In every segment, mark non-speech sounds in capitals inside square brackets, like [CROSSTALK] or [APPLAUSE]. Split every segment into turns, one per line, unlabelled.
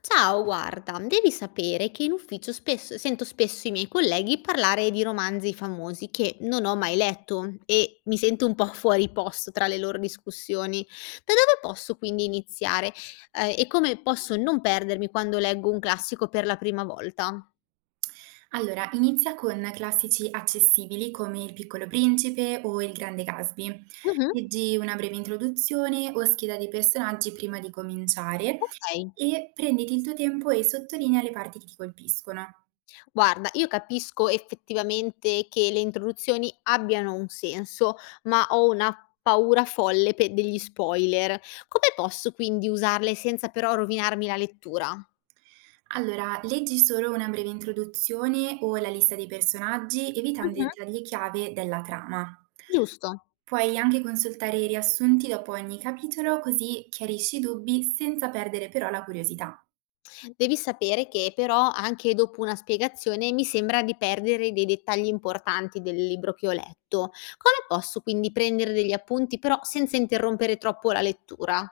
Ciao, guarda, devi sapere che in ufficio sento spesso i miei colleghi parlare di romanzi famosi che non ho mai letto e mi sento un po' [LAUGHS] fuori posto tra le loro discussioni. Da dove posso quindi iniziare? E come posso non perdermi quando leggo un classico per la prima volta?
Allora, inizia con classici accessibili come Il Piccolo Principe o Il Grande Gatsby.
Mhm.
Leggi una breve introduzione o scheda dei personaggi prima di cominciare
Ok.
e prenditi il tuo tempo e sottolinea le parti che ti colpiscono.
Guarda, io capisco effettivamente che le introduzioni abbiano un senso, ma ho una paura folle pe degli spoiler. Come posso quindi usarle senza però rovinarmi la lettura?
Allora, leggi solo una breve introduzione o la lista dei personaggi, evitando i
Mh-mh,
dettagli chiave della trama.
giusto.
Puoi anche consultare i riassunti dopo ogni capitolo, così chiarisci i dubbi senza perdere però la curiosità.
Devi sapere che però anche dopo una spiegazione mi sembra di perdere dei dettagli importanti del libro che ho letto. Come posso quindi prendere degli appunti però senza interrompere troppo la lettura?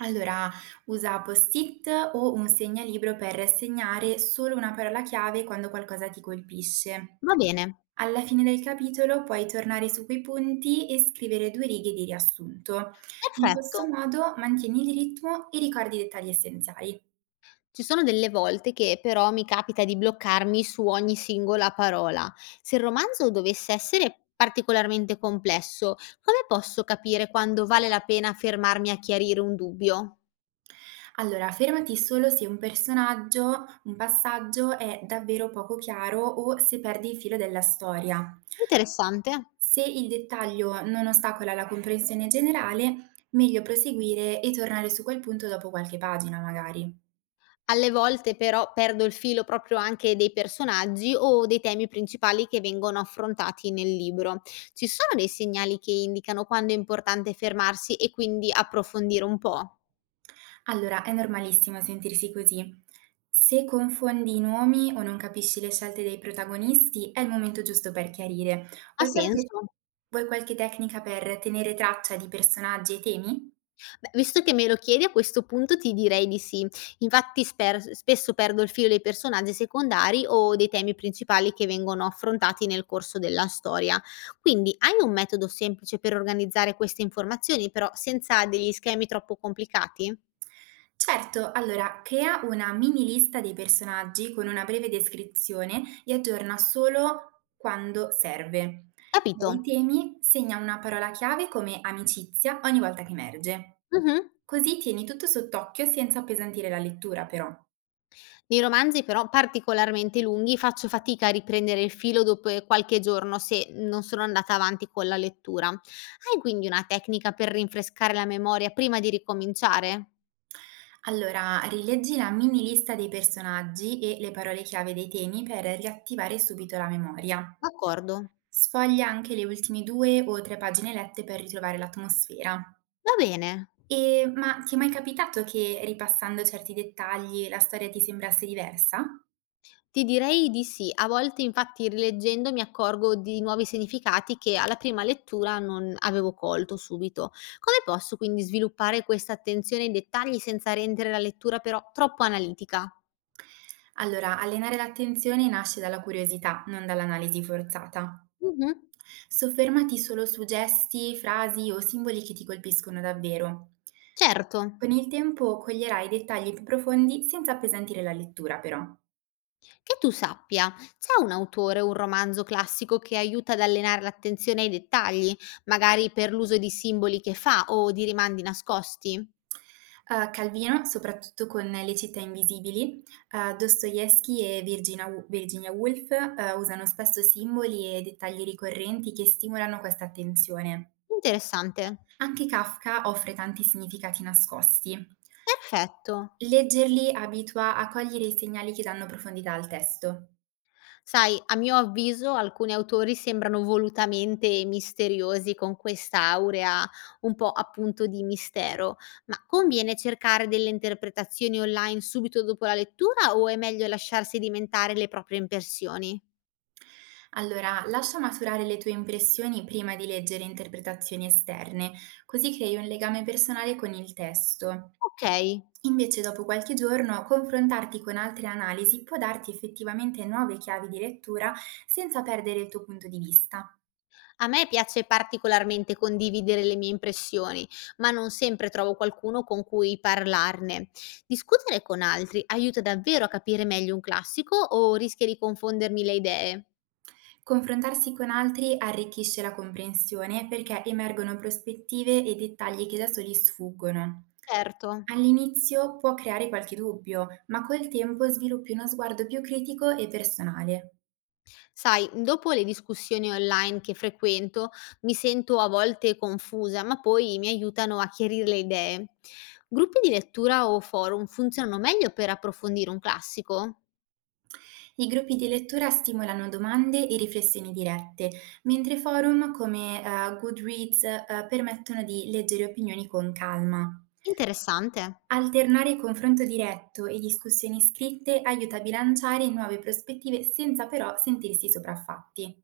Allora, usa post-it o un segnalibro per segnare solo una parola chiave quando qualcosa ti colpisce.
Va bene,
Alla fine del capitolo puoi tornare su quei punti e scrivere due righe di riassunto. In
perfetto.
questo modo mantieni il ritmo e ricordi i dettagli essenziali.
Ci sono delle volte che però mi capita di bloccarmi su ogni singola parola. Se il romanzo dovesse essere particolarmente complesso, come posso capire quando vale la pena fermarmi a chiarire un dubbio?
Allora, fermati solo se un personaggio, un passaggio è davvero poco chiaro o se perdi il filo della storia.
Interessante.
Se il dettaglio non ostacola la comprensione generale, meglio proseguire e tornare su quel punto dopo qualche pagina, magari.
Alle volte però perdo il filo proprio anche dei personaggi o dei temi principali che vengono affrontati nel libro. Ci sono dei segnali che indicano quando è importante fermarsi e quindi approfondire un po'?
Allora, è normalissimo sentirsi così. Se confondi i nomi o non capisci le scelte dei protagonisti, è il momento giusto per chiarire.
Ha
Vuoi qualche,
senso?
vuoi qualche tecnica per tenere traccia di personaggi e temi?
Beh, visto che me lo chiedi a questo punto ti direi di sì. Infatti sper spesso perdo il filo dei personaggi secondari o dei temi principali che vengono affrontati nel corso della storia. Quindi hai un metodo semplice per organizzare queste informazioni, però senza degli schemi troppo complicati?
Certo, allora crea una mini lista dei personaggi con una breve descrizione e aggiorna solo quando serve.
Capito.
Per i temi segna una parola chiave come amicizia ogni volta che emerge.
Mh-mh.
Così tieni tutto sott'occhio senza appesantire la lettura, però.
Nei romanzi però particolarmente lunghi faccio fatica a riprendere il filo dopo, qualche giorno se non sono andata avanti con la lettura. Hai quindi una tecnica per rinfrescare la memoria prima di ricominciare?
Allora, rileggi la mini lista dei personaggi e le parole chiave dei temi per riattivare subito la memoria.
D'accordo,
Sfoglia anche le ultime due o tre pagine lette per ritrovare l'atmosfera.
va bene.
E ma ti è mai capitato che ripassando certi dettagli la storia ti sembrasse diversa?
Ti direi di sì. A volte infatti rileggendo mi accorgo di nuovi significati che alla prima lettura non avevo colto subito. Come posso quindi sviluppare questa attenzione ai dettagli senza rendere la lettura però troppo analitica?
Allora, allenare l'attenzione nasce dalla curiosità, non dall'analisi forzata.
Mhm.
Soffermati solo su gesti, frasi o simboli che ti colpiscono davvero.
Certo.
Con il tempo coglierai dettagli più profondi senza appesantire la lettura, però.
Che tu sappia, c'è un autore o un romanzo classico che aiuta ad allenare l'attenzione ai dettagli, magari per l'uso di simboli che fa o di rimandi nascosti?
Calvino, soprattutto con Le città invisibili, Dostoevskij e Virgina Wo Virginia Woolf, usano spesso simboli e dettagli ricorrenti che stimolano questa attenzione.
Interessante.
Anche Kafka offre tanti significati nascosti.
Perfetto.
Leggerli abitua a cogliere i segnali che danno profondità al testo.
Sai, a mio avviso alcuni autori sembrano volutamente misteriosi con questa aurea un po' appunto di mistero, ma conviene cercare delle interpretazioni online subito dopo la lettura o è meglio lasciarsi diventare le proprie impressioni?
Allora, lascia maturare le tue impressioni prima di leggere interpretazioni esterne, così crei un legame personale con il testo.
Ok.
Invece dopo qualche giorno, confrontarti con altre analisi può darti effettivamente nuove chiavi di lettura senza perdere il tuo punto di vista.
A me piace particolarmente condividere le mie impressioni, ma non sempre trovo qualcuno con cui parlarne. Discutere con altri aiuta davvero a capire meglio un classico o rischia di confondermi le idee?
Confrontarsi con altri arricchisce la comprensione perché emergono prospettive e dettagli che da soli sfuggono.
Certo.
All'inizio può creare qualche dubbio, ma col tempo sviluppi uno sguardo più critico e personale.
Sai, dopo le discussioni online che frequento, mi sento a volte confusa, ma poi mi aiutano a chiarire le idee. Gruppi di lettura o forum funzionano meglio per approfondire un classico?
I gruppi di lettura stimolano domande e riflessioni dirette, mentre forum come Goodreads permettono di leggere opinioni con calma.
Interessante.
Alternare confronto diretto e discussioni scritte aiuta a bilanciare nuove prospettive senza però sentirsi sopraffatti.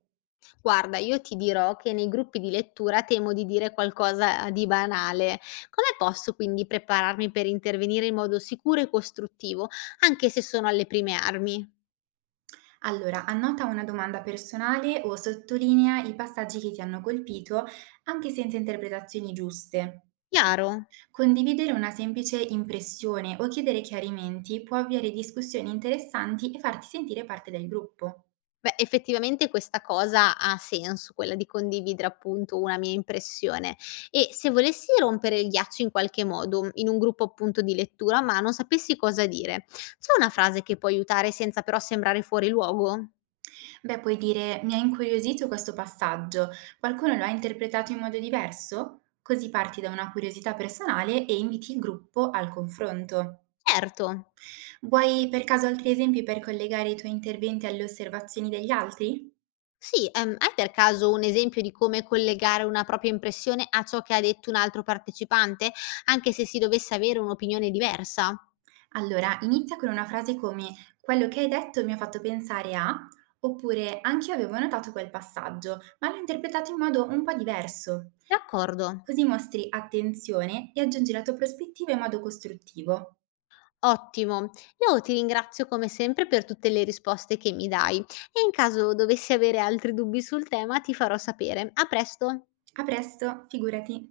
Guarda, io ti dirò che nei gruppi di lettura temo di dire qualcosa di banale. Come posso quindi prepararmi per intervenire in modo sicuro e costruttivo, anche se sono alle prime armi?
Allora, annota una domanda personale o sottolinea i passaggi che ti hanno colpito, anche senza interpretazioni giuste.
Chiaro?
Condividere una semplice impressione o chiedere chiarimenti può avviare discussioni interessanti e farti sentire parte del gruppo.
Beh, effettivamente questa cosa ha senso, quella di condividere appunto una mia impressione. E se volessi rompere il ghiaccio in qualche modo, in un gruppo appunto di lettura, ma non sapessi cosa dire, c'è una frase che può aiutare senza però sembrare fuori luogo?
Beh, puoi dire mi ha incuriosito questo passaggio, qualcuno lo ha interpretato in modo diverso? Così parti da una curiosità personale e inviti il gruppo al confronto.
Certo.
Vuoi per caso altri esempi per collegare i tuoi interventi alle osservazioni degli altri?
Sì, hai per caso un esempio di come collegare una propria impressione a ciò che ha detto un altro partecipante, anche se si dovesse avere un'opinione diversa?
Allora, inizia con una frase come quello che hai detto mi ha fatto pensare a, oppure anch'io avevo notato quel passaggio, ma l'ho interpretato in modo un po' diverso.
D'accordo.
Così mostri attenzione e aggiungi la tua prospettiva in modo costruttivo.
Ottimo, io ti ringrazio come sempre per tutte le risposte che mi dai e in caso dovessi avere altri dubbi sul tema ti farò sapere. A presto!
A presto, figurati!